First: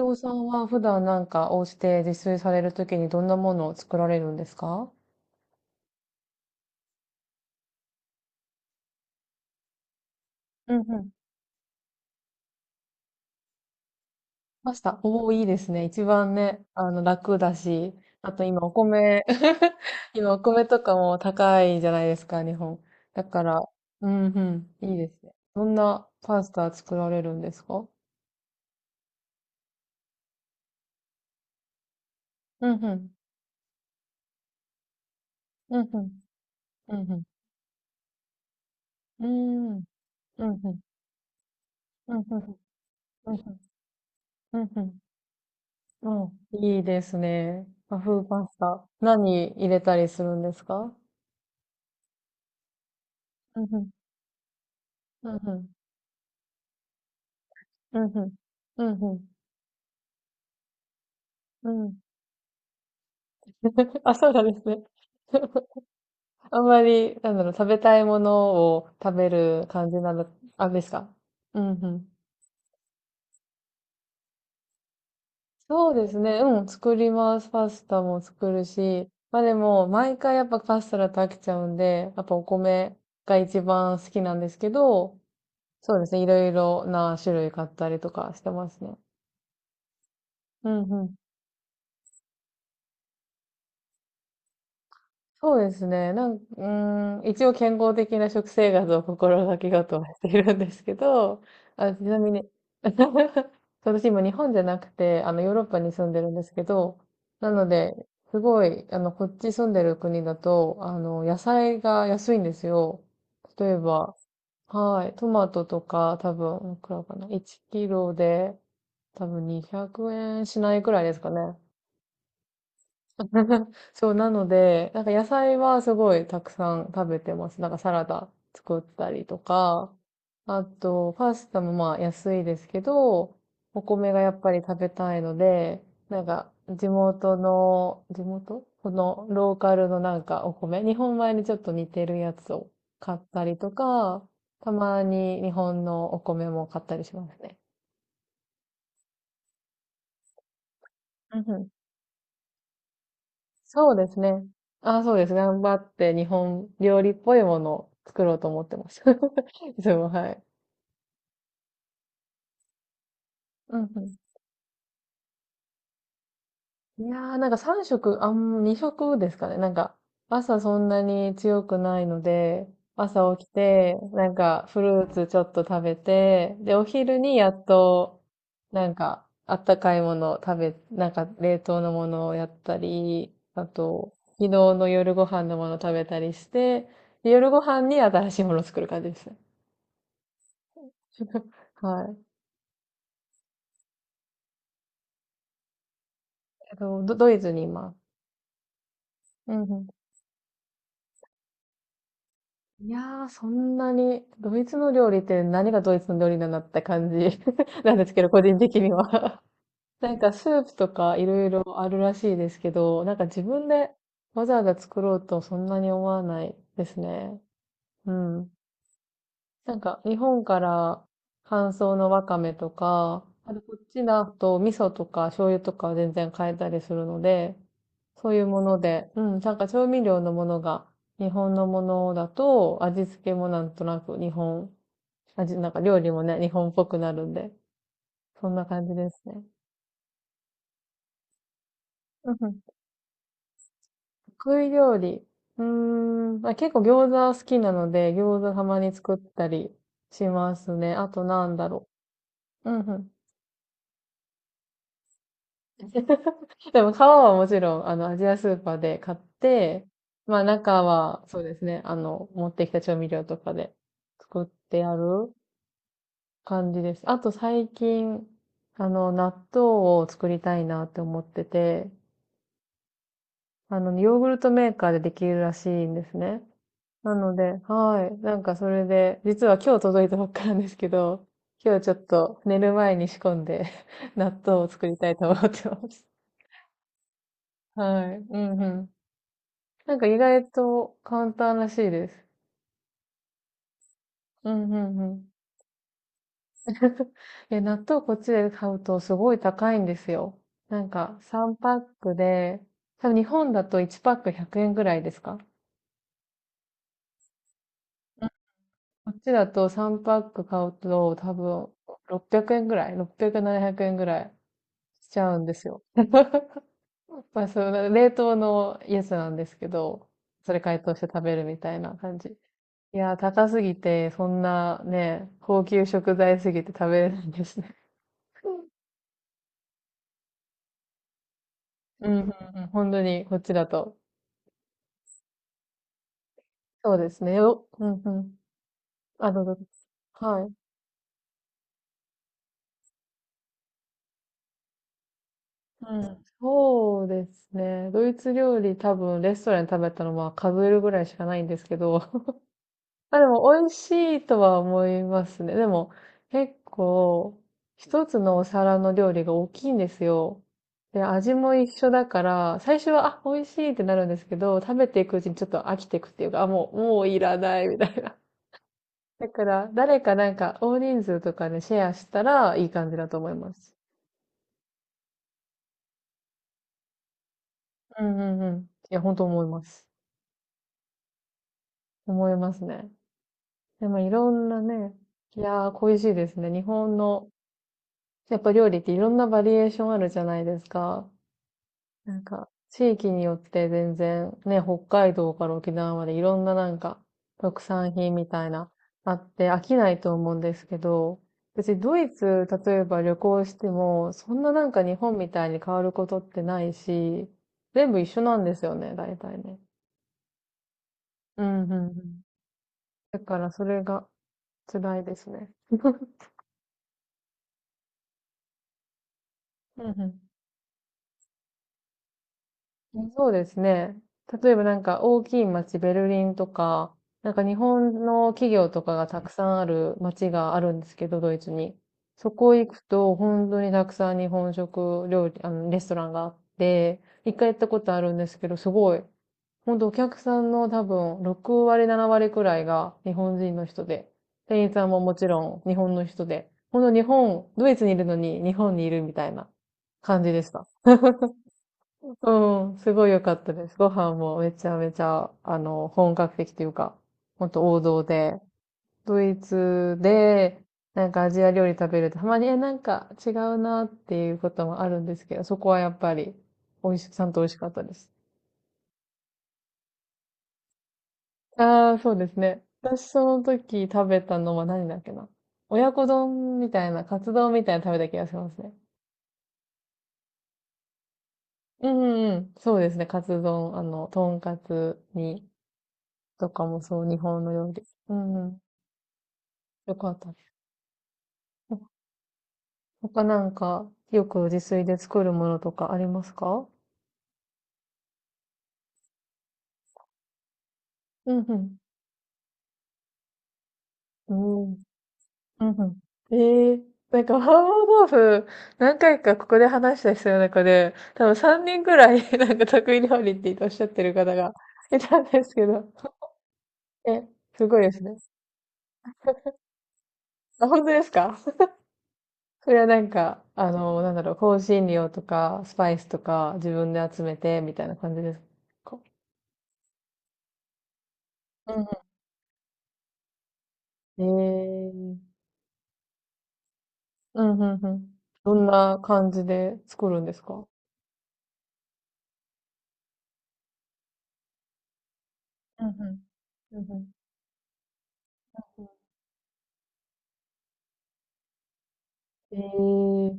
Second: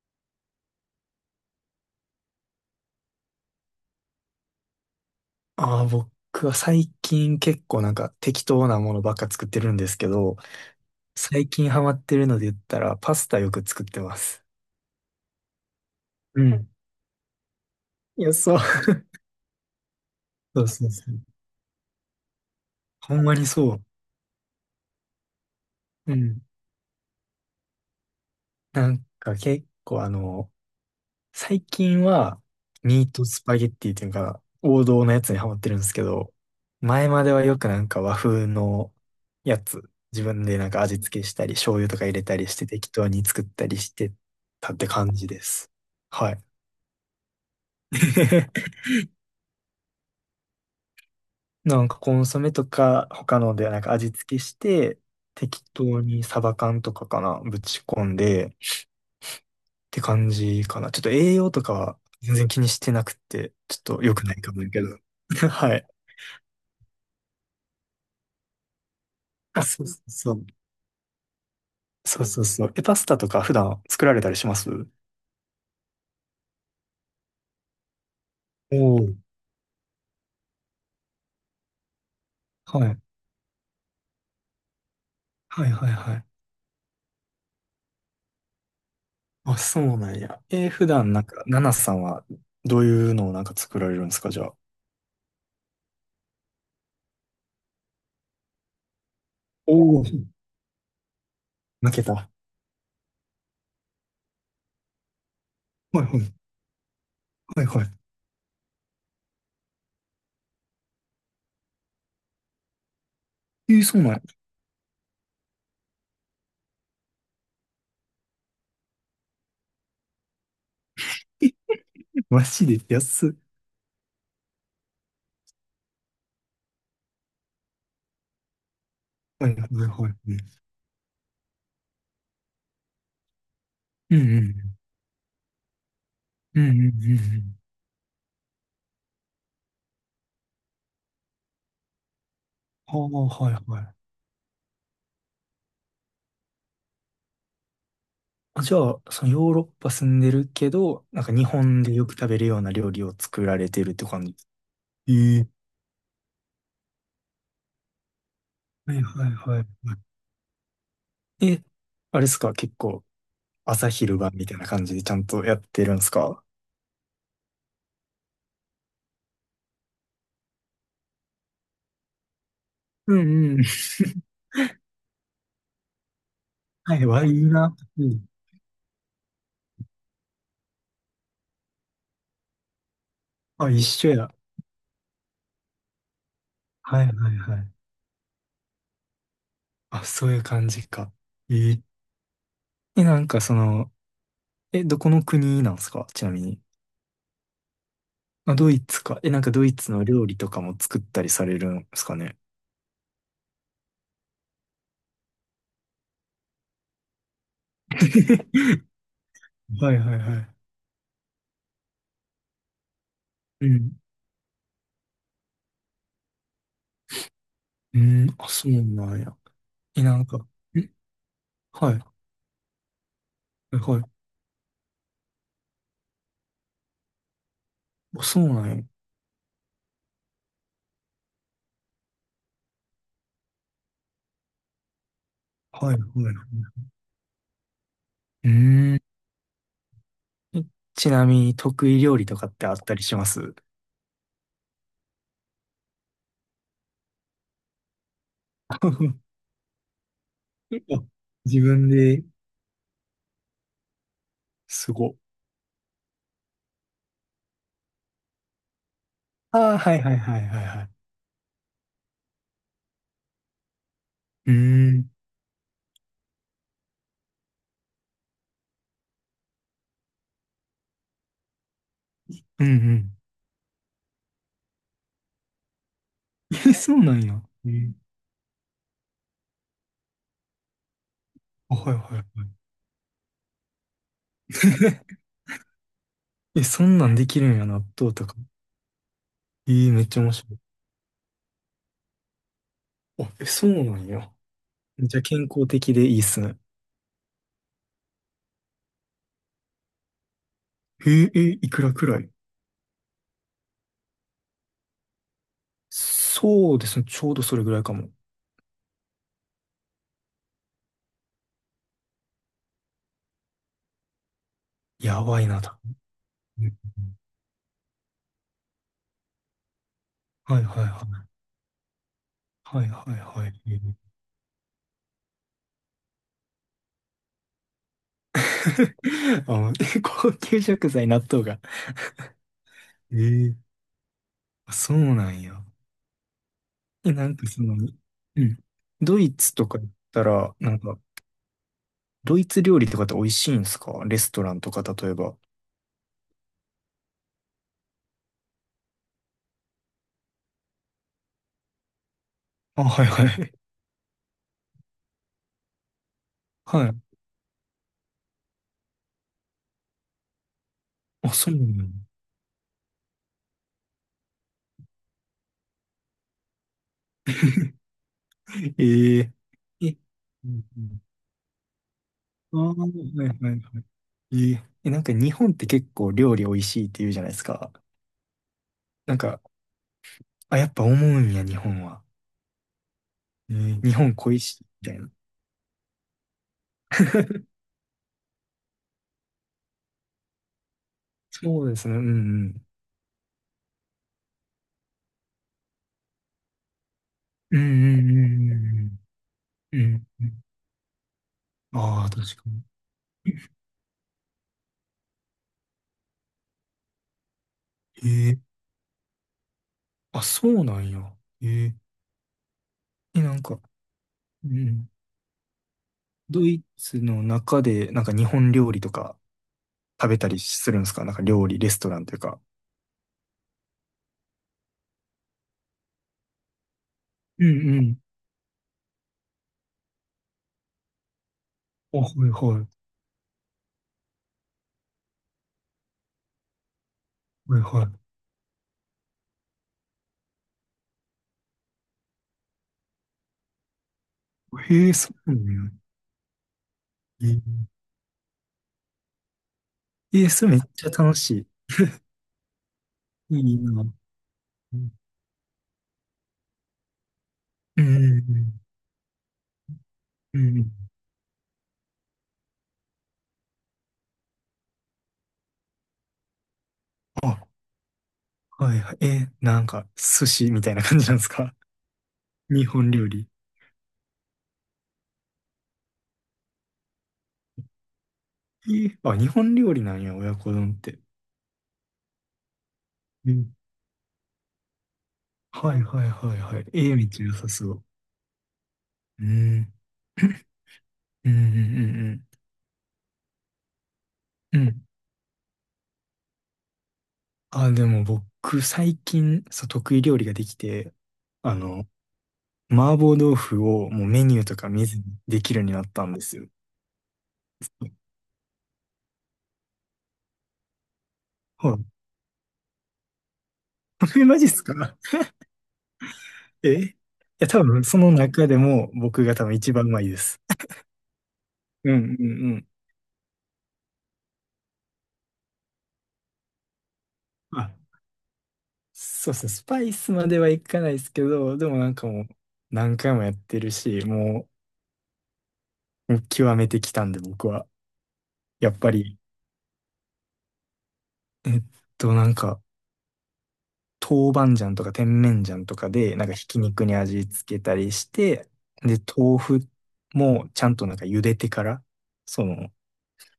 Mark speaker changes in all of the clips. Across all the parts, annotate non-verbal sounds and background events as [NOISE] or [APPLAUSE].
Speaker 1: 伊藤さんは普段なんかお家で自炊されるときにどんなものを作られるんですか？
Speaker 2: ああ、僕は最近結構適当なものばっか作ってるんですけど、
Speaker 1: うんうん。
Speaker 2: 最近ハマってるので言ったらパスタよく作ってます。
Speaker 1: パスタ。おお、いいですね。一番
Speaker 2: う
Speaker 1: ね、
Speaker 2: ん。
Speaker 1: 楽だし、
Speaker 2: い
Speaker 1: あ
Speaker 2: や、
Speaker 1: と
Speaker 2: そう。
Speaker 1: 今お米 [LAUGHS] 今お
Speaker 2: そ
Speaker 1: 米
Speaker 2: う
Speaker 1: と
Speaker 2: そう
Speaker 1: か
Speaker 2: そ
Speaker 1: も
Speaker 2: う。
Speaker 1: 高いじゃないですか、日本。
Speaker 2: ほん
Speaker 1: だ
Speaker 2: ま
Speaker 1: か
Speaker 2: に
Speaker 1: ら、
Speaker 2: そう。
Speaker 1: うんうん、いいですね。どんな
Speaker 2: うん。
Speaker 1: パスタ作られるんですか？
Speaker 2: なんか結構あの、最近は
Speaker 1: うんう
Speaker 2: ミ
Speaker 1: ん、
Speaker 2: ートスパゲッティっていうか王道のやつにハマってる
Speaker 1: う
Speaker 2: んで
Speaker 1: ん
Speaker 2: す
Speaker 1: う
Speaker 2: け
Speaker 1: ん、
Speaker 2: ど、
Speaker 1: う
Speaker 2: 前
Speaker 1: んう
Speaker 2: まではよく和風のや
Speaker 1: ん、うー
Speaker 2: つ、
Speaker 1: ん、
Speaker 2: 自
Speaker 1: う
Speaker 2: 分で
Speaker 1: んうん、
Speaker 2: 味付けしたり、醤油とか入
Speaker 1: うん
Speaker 2: れ
Speaker 1: う
Speaker 2: たりし
Speaker 1: ん、
Speaker 2: て適当に
Speaker 1: うんう
Speaker 2: 作っ
Speaker 1: ん、
Speaker 2: たりして
Speaker 1: うん
Speaker 2: たっ
Speaker 1: う
Speaker 2: て
Speaker 1: ん。
Speaker 2: 感じです。
Speaker 1: うん、
Speaker 2: はい。
Speaker 1: いいですね。和風パス
Speaker 2: [LAUGHS]
Speaker 1: タ。何入れたりするんですか？
Speaker 2: コンソメとか他の
Speaker 1: うん
Speaker 2: で
Speaker 1: うん、
Speaker 2: 味付けして
Speaker 1: うんう
Speaker 2: 適
Speaker 1: ん、
Speaker 2: 当にサバ缶とかかなぶち
Speaker 1: うん
Speaker 2: 込ん
Speaker 1: うん、
Speaker 2: でっ
Speaker 1: うん
Speaker 2: て感じかな。ちょっと栄養と
Speaker 1: う
Speaker 2: か
Speaker 1: ん、[LAUGHS] うん。
Speaker 2: は全然気にしてなくてちょっ
Speaker 1: [LAUGHS]
Speaker 2: と
Speaker 1: あ、
Speaker 2: 良く
Speaker 1: そう
Speaker 2: ない
Speaker 1: な
Speaker 2: か
Speaker 1: んで
Speaker 2: も
Speaker 1: す
Speaker 2: やけ
Speaker 1: ね。
Speaker 2: ど。[LAUGHS]
Speaker 1: [LAUGHS]
Speaker 2: はい。
Speaker 1: あんまり、なんだろう、食べたいものを食べ
Speaker 2: あ、
Speaker 1: る
Speaker 2: そう
Speaker 1: 感じ
Speaker 2: そう
Speaker 1: なの、
Speaker 2: そう。
Speaker 1: あ、ですか？うんうん。
Speaker 2: そうそうそう。え、パスタとか普段作られたりします？
Speaker 1: そうですね。うん、作ります。パスタも作る
Speaker 2: おお
Speaker 1: し。
Speaker 2: ー。
Speaker 1: まあでも、毎回やっぱパスタだと飽きちゃうんで、やっぱお
Speaker 2: は
Speaker 1: 米
Speaker 2: い。
Speaker 1: が一番好きなんですけど、
Speaker 2: はいはい
Speaker 1: そうです
Speaker 2: は
Speaker 1: ね。
Speaker 2: い。
Speaker 1: いろいろな種類買ったりとかしてますね。
Speaker 2: あ、そうなんや。え
Speaker 1: う
Speaker 2: ー
Speaker 1: ん
Speaker 2: 普
Speaker 1: う
Speaker 2: 段、
Speaker 1: ん。
Speaker 2: ナナさんはどういうのを作られるんですかじゃあ。
Speaker 1: そうですね。なん、うーん、一応健康的な食生活を心がけ
Speaker 2: お
Speaker 1: ようと
Speaker 2: お、
Speaker 1: はしているんですけど、[LAUGHS] あ、
Speaker 2: 負
Speaker 1: ち
Speaker 2: けた。
Speaker 1: な
Speaker 2: は
Speaker 1: みに、[LAUGHS] 私今日本じゃなくて、ヨーロッパに
Speaker 2: いは
Speaker 1: 住んでるん
Speaker 2: い。
Speaker 1: ですけど、な
Speaker 2: はい
Speaker 1: の
Speaker 2: は
Speaker 1: で、
Speaker 2: い。
Speaker 1: すごい、こっち住んでる国だと、野菜が安いんですよ。例
Speaker 2: え
Speaker 1: え
Speaker 2: ー、そうなん
Speaker 1: ば、
Speaker 2: や。
Speaker 1: はい、トマトとか、多分、いくらかな、1キロで、多分200円しないくらいですかね。
Speaker 2: マジで安っ。
Speaker 1: [LAUGHS] そう、なので、なんか野菜はすごいたくさん食べてます。なんかサラダ作ったりと
Speaker 2: はいはいはい
Speaker 1: か、
Speaker 2: はい。
Speaker 1: あと、パスタもまあ安いですけど、お米
Speaker 2: う
Speaker 1: が
Speaker 2: ん
Speaker 1: やっ
Speaker 2: う
Speaker 1: ぱ
Speaker 2: ん。
Speaker 1: り食べたいので、なんか
Speaker 2: うんうんうんうん。
Speaker 1: 地元このローカルのなんかお米、日本米にちょっと似てるやつを
Speaker 2: ああ、
Speaker 1: 買った
Speaker 2: はい
Speaker 1: りと
Speaker 2: はい。
Speaker 1: か、たまに日本のお米も買ったりしますね。
Speaker 2: あじゃあ、そのヨーロッパ住んでるけど、日本でよく食べるような料理を作られてる
Speaker 1: そ
Speaker 2: っ
Speaker 1: う
Speaker 2: て
Speaker 1: です
Speaker 2: 感じで
Speaker 1: ね。
Speaker 2: す。
Speaker 1: あ、そうです。
Speaker 2: ええ。
Speaker 1: 頑張って日本料理っぽいものを作ろうと思ってま
Speaker 2: は
Speaker 1: す。
Speaker 2: いはいはい
Speaker 1: [LAUGHS] いつ
Speaker 2: は
Speaker 1: も、はい。
Speaker 2: い。え、あれですか、結構
Speaker 1: うん
Speaker 2: 朝
Speaker 1: うん。
Speaker 2: 昼晩みたいな感じでちゃんとやってるんですか？
Speaker 1: いやー、なんか3食、2食ですかね。なんか、朝そんなに強くないので、
Speaker 2: う
Speaker 1: 朝起き
Speaker 2: んうん。
Speaker 1: て、なんか、フルーツちょっと食べて、で、お
Speaker 2: はい
Speaker 1: 昼
Speaker 2: わ、いい
Speaker 1: にやっ
Speaker 2: な。う
Speaker 1: と、
Speaker 2: ん。
Speaker 1: なんか、あったかいものを食べ、なんか、冷凍のものをやったり、あ
Speaker 2: あ、一緒
Speaker 1: と、
Speaker 2: や。
Speaker 1: 昨日の夜ご飯のものを食べたりして、
Speaker 2: はい
Speaker 1: で
Speaker 2: はい
Speaker 1: 夜
Speaker 2: は
Speaker 1: ご
Speaker 2: い。
Speaker 1: 飯に新しいものを作る感じですね。
Speaker 2: あ、そういう感じか。え
Speaker 1: [LAUGHS]
Speaker 2: え。
Speaker 1: はい。
Speaker 2: え、え、どこの国なんですかちなみに。
Speaker 1: ドイツにいます。
Speaker 2: まあ、ドイツか。え、
Speaker 1: うん
Speaker 2: ドイ
Speaker 1: うん。
Speaker 2: ツの料理とかも作ったりされるんですかね。
Speaker 1: いやー、そんなに、ドイツの料理って何がドイツの料理なんだって感じ [LAUGHS] なんですけど、個人
Speaker 2: [LAUGHS]
Speaker 1: 的には
Speaker 2: はい
Speaker 1: [LAUGHS] な
Speaker 2: は
Speaker 1: ん
Speaker 2: い
Speaker 1: か
Speaker 2: は
Speaker 1: ス
Speaker 2: い。
Speaker 1: ープとかいろいろあるらしいですけど、なんか自分
Speaker 2: う
Speaker 1: で
Speaker 2: ん。
Speaker 1: わざわざ作ろうとそんなに思わないですね。
Speaker 2: う
Speaker 1: う
Speaker 2: ん。あ、
Speaker 1: ん。
Speaker 2: そうなんや。
Speaker 1: なんか、
Speaker 2: え、
Speaker 1: 日
Speaker 2: なんか、
Speaker 1: 本か
Speaker 2: ん
Speaker 1: ら乾
Speaker 2: は
Speaker 1: 燥
Speaker 2: い。
Speaker 1: の
Speaker 2: は
Speaker 1: わかめとか、あとこ
Speaker 2: い
Speaker 1: っ
Speaker 2: は
Speaker 1: ち
Speaker 2: い。
Speaker 1: だと味噌とか醤油とかは全然買えたりするので、
Speaker 2: あ、
Speaker 1: そうい
Speaker 2: そ
Speaker 1: う
Speaker 2: う
Speaker 1: も
Speaker 2: なん
Speaker 1: の
Speaker 2: や。
Speaker 1: で、うん、なんか調味料のものが、日本のものだと、味付けもなんとなく日本、味、なんか
Speaker 2: はいは
Speaker 1: 料理も
Speaker 2: い
Speaker 1: ね、日本っ
Speaker 2: は
Speaker 1: ぽくなるんで、
Speaker 2: い。
Speaker 1: そ
Speaker 2: う
Speaker 1: んな感じ
Speaker 2: ん。
Speaker 1: ですね。
Speaker 2: えちなみに得意料理
Speaker 1: うん
Speaker 2: とか
Speaker 1: う
Speaker 2: ってあ
Speaker 1: ん。
Speaker 2: ったりします？
Speaker 1: 得意料理。うーん、まあ、結構餃子好きなので、餃子たまに
Speaker 2: [LAUGHS] あ
Speaker 1: 作ったりしますね。あとなん
Speaker 2: 自
Speaker 1: だろ
Speaker 2: 分で。
Speaker 1: う。うんうん。
Speaker 2: すご。
Speaker 1: [LAUGHS] [LAUGHS] でも皮はもちろん、アジアスーパーで買っ
Speaker 2: ああ、
Speaker 1: て、
Speaker 2: はいはい
Speaker 1: ま
Speaker 2: は
Speaker 1: あ
Speaker 2: いはいは
Speaker 1: 中
Speaker 2: い。
Speaker 1: は、そうですね、持ってきた調味料とかで作っ
Speaker 2: う
Speaker 1: て
Speaker 2: ー
Speaker 1: あ
Speaker 2: ん。
Speaker 1: る感じです。あと最近、納豆を作りたいなって思ってて、
Speaker 2: うんうん。
Speaker 1: ヨーグルトメーカーでできるらしいんですね。
Speaker 2: [LAUGHS] え、そうな
Speaker 1: な
Speaker 2: ん
Speaker 1: の
Speaker 2: や。
Speaker 1: で、
Speaker 2: えー
Speaker 1: はい。なんかそれで、実は今日届いたばっかなんですけど、今
Speaker 2: あ
Speaker 1: 日ち
Speaker 2: は
Speaker 1: ょ
Speaker 2: い
Speaker 1: っ
Speaker 2: はいはい。
Speaker 1: と寝る前に仕込んで [LAUGHS] 納豆を作りたいと思ってます。
Speaker 2: [LAUGHS] え、そんなんできるんや、納
Speaker 1: は
Speaker 2: 豆
Speaker 1: い。
Speaker 2: と
Speaker 1: う
Speaker 2: か。
Speaker 1: んうん。
Speaker 2: えー、
Speaker 1: なん
Speaker 2: め
Speaker 1: か
Speaker 2: っ
Speaker 1: 意
Speaker 2: ちゃ面
Speaker 1: 外
Speaker 2: 白い。
Speaker 1: と簡単らしいです。
Speaker 2: あ、え、そうなんや。
Speaker 1: うんうんう
Speaker 2: じゃあ
Speaker 1: ん。
Speaker 2: 健康的でいいっすね。
Speaker 1: [LAUGHS] いや、納豆こっちで買うとすごい高いんですよ。なん
Speaker 2: え
Speaker 1: か
Speaker 2: ー、え
Speaker 1: 3
Speaker 2: ーい
Speaker 1: パッ
Speaker 2: くらく
Speaker 1: ク
Speaker 2: らい？
Speaker 1: で、多分日本だと1パック100円ぐらいですか？
Speaker 2: そうですね。ちょうどそれぐらいかも。
Speaker 1: うん。こっちだと3パック買うと多分600円ぐらい？ 600、700円ぐらいしち
Speaker 2: や
Speaker 1: ゃう
Speaker 2: ば
Speaker 1: ん
Speaker 2: い
Speaker 1: で
Speaker 2: な、
Speaker 1: す
Speaker 2: だ
Speaker 1: よ。[LAUGHS] まあ、その冷凍のやつなんですけど、そ
Speaker 2: は
Speaker 1: れ
Speaker 2: い
Speaker 1: 解
Speaker 2: はい
Speaker 1: 凍し
Speaker 2: は
Speaker 1: て食べ
Speaker 2: い。
Speaker 1: るみたいな感じ。い
Speaker 2: はいは
Speaker 1: や
Speaker 2: い
Speaker 1: ー、
Speaker 2: は
Speaker 1: 高す
Speaker 2: い。え
Speaker 1: ぎ
Speaker 2: ー
Speaker 1: て、そんなね、高級食材すぎて食べれないんですね。
Speaker 2: [LAUGHS] あの、[LAUGHS] 高級食材、納豆が。
Speaker 1: うん、うん、うん、本当
Speaker 2: え
Speaker 1: に、こっち
Speaker 2: え、
Speaker 1: だと。
Speaker 2: あ、そうなんや。
Speaker 1: そうで
Speaker 2: え、
Speaker 1: す
Speaker 2: な
Speaker 1: ね。
Speaker 2: んかその、
Speaker 1: うん、うん。
Speaker 2: うん。ド
Speaker 1: あ、
Speaker 2: イ
Speaker 1: どう
Speaker 2: ツ
Speaker 1: ぞ。
Speaker 2: とか行った
Speaker 1: はい。
Speaker 2: ら、なんか、ドイツ料理とかって美味しいんですかレストランとか、例えば。
Speaker 1: うん。そうですね。ドイツ料理多分レストランで食べたのは数えるぐらいしかないんですけど、
Speaker 2: あ、はい
Speaker 1: あ、
Speaker 2: は
Speaker 1: でも
Speaker 2: い。
Speaker 1: 美味しいとは思いますね。でも結
Speaker 2: [LAUGHS] はい。
Speaker 1: 構一つのお皿の料理が大きいんですよ。で、
Speaker 2: あ、
Speaker 1: 味
Speaker 2: そ
Speaker 1: も
Speaker 2: うな
Speaker 1: 一
Speaker 2: んや。
Speaker 1: 緒だから、最初は、あ、美味しいってなるんですけど、食べていくうちにちょっと飽きていくっていうか、あ、もう、もういらないみたいな。[LAUGHS]
Speaker 2: え
Speaker 1: だ
Speaker 2: え、
Speaker 1: から、
Speaker 2: え
Speaker 1: 誰かなん
Speaker 2: う
Speaker 1: か
Speaker 2: ん
Speaker 1: 大
Speaker 2: うん
Speaker 1: 人数とかでシェアしたら
Speaker 2: ああ、
Speaker 1: いい
Speaker 2: は
Speaker 1: 感じだと思
Speaker 2: い
Speaker 1: いま
Speaker 2: はい
Speaker 1: す。
Speaker 2: はい。えええ、日本って結構料理美味しいって言うじゃないですか。
Speaker 1: うんうんうん。いや、
Speaker 2: な
Speaker 1: 本
Speaker 2: ん
Speaker 1: 当
Speaker 2: か、
Speaker 1: 思います。
Speaker 2: あ、やっぱ思うんや、日本は。
Speaker 1: 思いますね。
Speaker 2: えー
Speaker 1: で
Speaker 2: 日
Speaker 1: もい
Speaker 2: 本
Speaker 1: ろ
Speaker 2: 恋
Speaker 1: んな
Speaker 2: しいみ
Speaker 1: ね、
Speaker 2: たいな。
Speaker 1: いやー、恋しいですね。日本の
Speaker 2: [LAUGHS]
Speaker 1: やっぱ料理っていろんなバリエーションあるじゃないですか。
Speaker 2: そうですね、うん
Speaker 1: なん
Speaker 2: う
Speaker 1: か、
Speaker 2: ん。
Speaker 1: 地域によって全然、ね、北海道から沖縄までいろんななんか、
Speaker 2: うん
Speaker 1: 特産品みたいな、
Speaker 2: うん
Speaker 1: あって飽き
Speaker 2: うんう
Speaker 1: な
Speaker 2: んう
Speaker 1: い
Speaker 2: ん。
Speaker 1: と
Speaker 2: うんう
Speaker 1: 思うん
Speaker 2: ん。
Speaker 1: ですけど、別にド
Speaker 2: あ
Speaker 1: イ
Speaker 2: あ、確か
Speaker 1: ツ、
Speaker 2: に。
Speaker 1: 例えば旅行しても、そんななんか日本みたいに変わることってないし、全部一緒な
Speaker 2: え
Speaker 1: んで
Speaker 2: え
Speaker 1: すよね、大体ね。
Speaker 2: あ、そうなんや。
Speaker 1: うんう
Speaker 2: え
Speaker 1: ん
Speaker 2: え
Speaker 1: うん。だ
Speaker 2: え、な
Speaker 1: か
Speaker 2: ん
Speaker 1: ら
Speaker 2: か、
Speaker 1: それが
Speaker 2: うん。
Speaker 1: 辛いですね。[LAUGHS]
Speaker 2: ドイツの中で、日本料理とか
Speaker 1: うんう
Speaker 2: 食べ
Speaker 1: ん
Speaker 2: たりするんですかなんか料理、レストランというか。
Speaker 1: うん。そうですね。例えばなんか大きい街、ベルリンとか、なんか
Speaker 2: うん
Speaker 1: 日
Speaker 2: うん。
Speaker 1: 本の企業とかがたくさんある街があるんですけど、ドイツに。
Speaker 2: あ、は
Speaker 1: そ
Speaker 2: い
Speaker 1: こ
Speaker 2: は
Speaker 1: 行
Speaker 2: い。
Speaker 1: くと、本当にたくさん日本食料理、レストランがあって、一回行っ
Speaker 2: はい
Speaker 1: たこ
Speaker 2: は
Speaker 1: とあるんですけど、すごい。本当お客さんの多分6割、7割くらいが日本人の人で、店員
Speaker 2: い。
Speaker 1: さ
Speaker 2: え
Speaker 1: ん
Speaker 2: え
Speaker 1: も
Speaker 2: そ
Speaker 1: もち
Speaker 2: うな
Speaker 1: ろん
Speaker 2: んや。
Speaker 1: 日本の人で、本当日本、ドイツにいるのに日本にいるみたいな
Speaker 2: え
Speaker 1: 感
Speaker 2: ー、
Speaker 1: じで
Speaker 2: そ
Speaker 1: し
Speaker 2: れめっ
Speaker 1: た。
Speaker 2: ちゃ楽し
Speaker 1: うん、すごい良か
Speaker 2: い。
Speaker 1: った
Speaker 2: いい
Speaker 1: です。
Speaker 2: な。う
Speaker 1: ご
Speaker 2: ん、
Speaker 1: 飯もめちゃめちゃ、本格的というか、ほんと王
Speaker 2: うん、
Speaker 1: 道
Speaker 2: う
Speaker 1: で、
Speaker 2: ん。
Speaker 1: ドイツで、なんかアジア料理食べると、たまに、え、なんか違うなっていうこともあるんですけど、そこはやっぱり、美味し、ちゃんと美
Speaker 2: あ、
Speaker 1: 味しかったです。
Speaker 2: はいはい。えー、なんか、寿司みたいな感じなんですか？
Speaker 1: ああ、そうです
Speaker 2: [LAUGHS]
Speaker 1: ね。
Speaker 2: 日本料
Speaker 1: 私
Speaker 2: 理。
Speaker 1: その時食べたのは何だっけな。親子丼みたいな、カツ丼みたいなの食べた気がします
Speaker 2: え
Speaker 1: ね。
Speaker 2: ー、あ、日本料理なんや、親子丼って。
Speaker 1: うんうんうん。そうですね。カ
Speaker 2: う
Speaker 1: ツ
Speaker 2: ん。
Speaker 1: 丼、とんかつ煮
Speaker 2: はいはいはい
Speaker 1: と
Speaker 2: は
Speaker 1: か
Speaker 2: い。
Speaker 1: も
Speaker 2: えー、め
Speaker 1: そう、
Speaker 2: っ
Speaker 1: 日
Speaker 2: ちゃ良
Speaker 1: 本
Speaker 2: さ
Speaker 1: の
Speaker 2: そ
Speaker 1: 料理。
Speaker 2: う。
Speaker 1: うんうん。
Speaker 2: うん。
Speaker 1: よかった。
Speaker 2: [LAUGHS] うんう
Speaker 1: お
Speaker 2: ん
Speaker 1: 他なんか、よく自
Speaker 2: うんうん。う
Speaker 1: 炊
Speaker 2: ん。
Speaker 1: で作るものとかありますか？
Speaker 2: あ、でも僕、最近、そう、得意料理ができて、
Speaker 1: うんう
Speaker 2: あ
Speaker 1: ん。
Speaker 2: の、麻婆豆腐をもうメ
Speaker 1: う
Speaker 2: ニューとか
Speaker 1: ん。
Speaker 2: 見ずにできるよ
Speaker 1: う
Speaker 2: う
Speaker 1: ん
Speaker 2: になったんで
Speaker 1: うん。
Speaker 2: すよ。
Speaker 1: ええー、なんか、麻婆豆腐、何回かここで話した人の中で、多分3
Speaker 2: は
Speaker 1: 人
Speaker 2: い。
Speaker 1: くらい、[LAUGHS] なんか得意料理っておっしゃってる
Speaker 2: [LAUGHS] え
Speaker 1: 方
Speaker 2: マジっ
Speaker 1: が
Speaker 2: すか？
Speaker 1: いたんですけど。
Speaker 2: えい
Speaker 1: え、
Speaker 2: や、多
Speaker 1: すごい
Speaker 2: 分、
Speaker 1: で
Speaker 2: そ
Speaker 1: す
Speaker 2: の
Speaker 1: ね。
Speaker 2: 中でも僕が多分一番うまいです。
Speaker 1: あ、本当ですか？
Speaker 2: うんうんうん。
Speaker 1: それはなんか、なんだろう、香辛料とか、スパイスとか、自分で集めて、みたいな
Speaker 2: あ、
Speaker 1: 感じですか？
Speaker 2: そうですね。スパイスまではいかないですけど、でも
Speaker 1: うん
Speaker 2: もう何回もやってるし、も
Speaker 1: うん。ええ。
Speaker 2: うもう極めてきたんで
Speaker 1: う
Speaker 2: 僕
Speaker 1: ん、う
Speaker 2: は。
Speaker 1: ん、うん。どん
Speaker 2: やっぱ
Speaker 1: な
Speaker 2: り、
Speaker 1: 感じで作るんですか？
Speaker 2: えっなんか豆板醤とか甜麺醤と
Speaker 1: うん
Speaker 2: か
Speaker 1: う
Speaker 2: でひき
Speaker 1: ん
Speaker 2: 肉
Speaker 1: う
Speaker 2: に
Speaker 1: ん、
Speaker 2: 味付けたりして、
Speaker 1: うん。
Speaker 2: で、豆腐もちゃんと茹でてから、そ
Speaker 1: え
Speaker 2: の、
Speaker 1: ー、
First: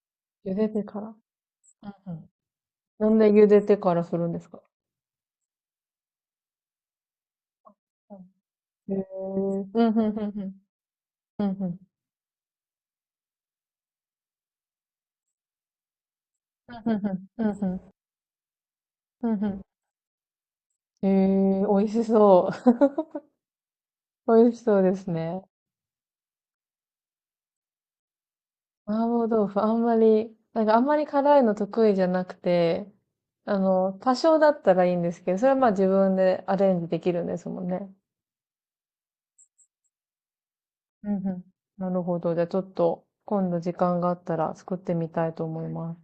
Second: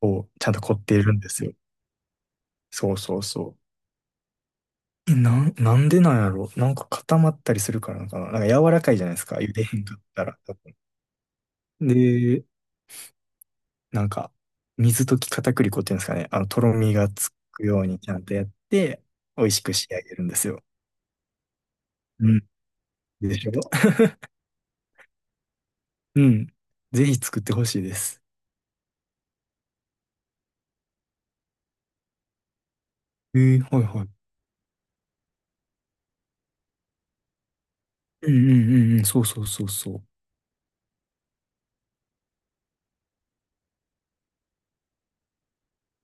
Speaker 2: をちゃ
Speaker 1: 茹
Speaker 2: んと
Speaker 1: で
Speaker 2: 凝っ
Speaker 1: て
Speaker 2: て
Speaker 1: から。
Speaker 2: るんですよ。
Speaker 1: うんうん。
Speaker 2: そう
Speaker 1: な
Speaker 2: そ
Speaker 1: ん
Speaker 2: う
Speaker 1: で
Speaker 2: そ
Speaker 1: 茹
Speaker 2: う。
Speaker 1: でてからするんですか？
Speaker 2: え、なん、なんでなんやろなんか固まったりするからなの
Speaker 1: う
Speaker 2: かななんか柔らか
Speaker 1: ん。
Speaker 2: いじゃないですか。茹でへ
Speaker 1: う
Speaker 2: んか
Speaker 1: ん、
Speaker 2: っ
Speaker 1: うん、
Speaker 2: た
Speaker 1: うん、
Speaker 2: ら。
Speaker 1: う
Speaker 2: 多
Speaker 1: ん。
Speaker 2: 分
Speaker 1: うんうん
Speaker 2: で、なんか、水溶き片栗粉っていうんですかね。あの、と
Speaker 1: う
Speaker 2: ろ
Speaker 1: ん
Speaker 2: みがつ
Speaker 1: うん
Speaker 2: く
Speaker 1: うん
Speaker 2: ようにちゃんとやって、
Speaker 1: うん
Speaker 2: 美味し
Speaker 1: う
Speaker 2: く仕上げるんですよ。
Speaker 1: ん。美味し
Speaker 2: うん。
Speaker 1: そう。
Speaker 2: でしょ？ [LAUGHS]
Speaker 1: [LAUGHS] 美味しそうですね。
Speaker 2: うん。ぜひ作ってほしいです。
Speaker 1: 麻婆豆腐、あんまり、なんかあんまり辛いの得意じゃなくて、
Speaker 2: えー、はいはい。
Speaker 1: 多少だったらいいんですけど、それはまあ自分でアレンジできるんですもんね。
Speaker 2: うんうんうんうん。そうそうそうそう。
Speaker 1: うんうん。なるほど。じゃあちょっと今度時間があったら作ってみたいと思います。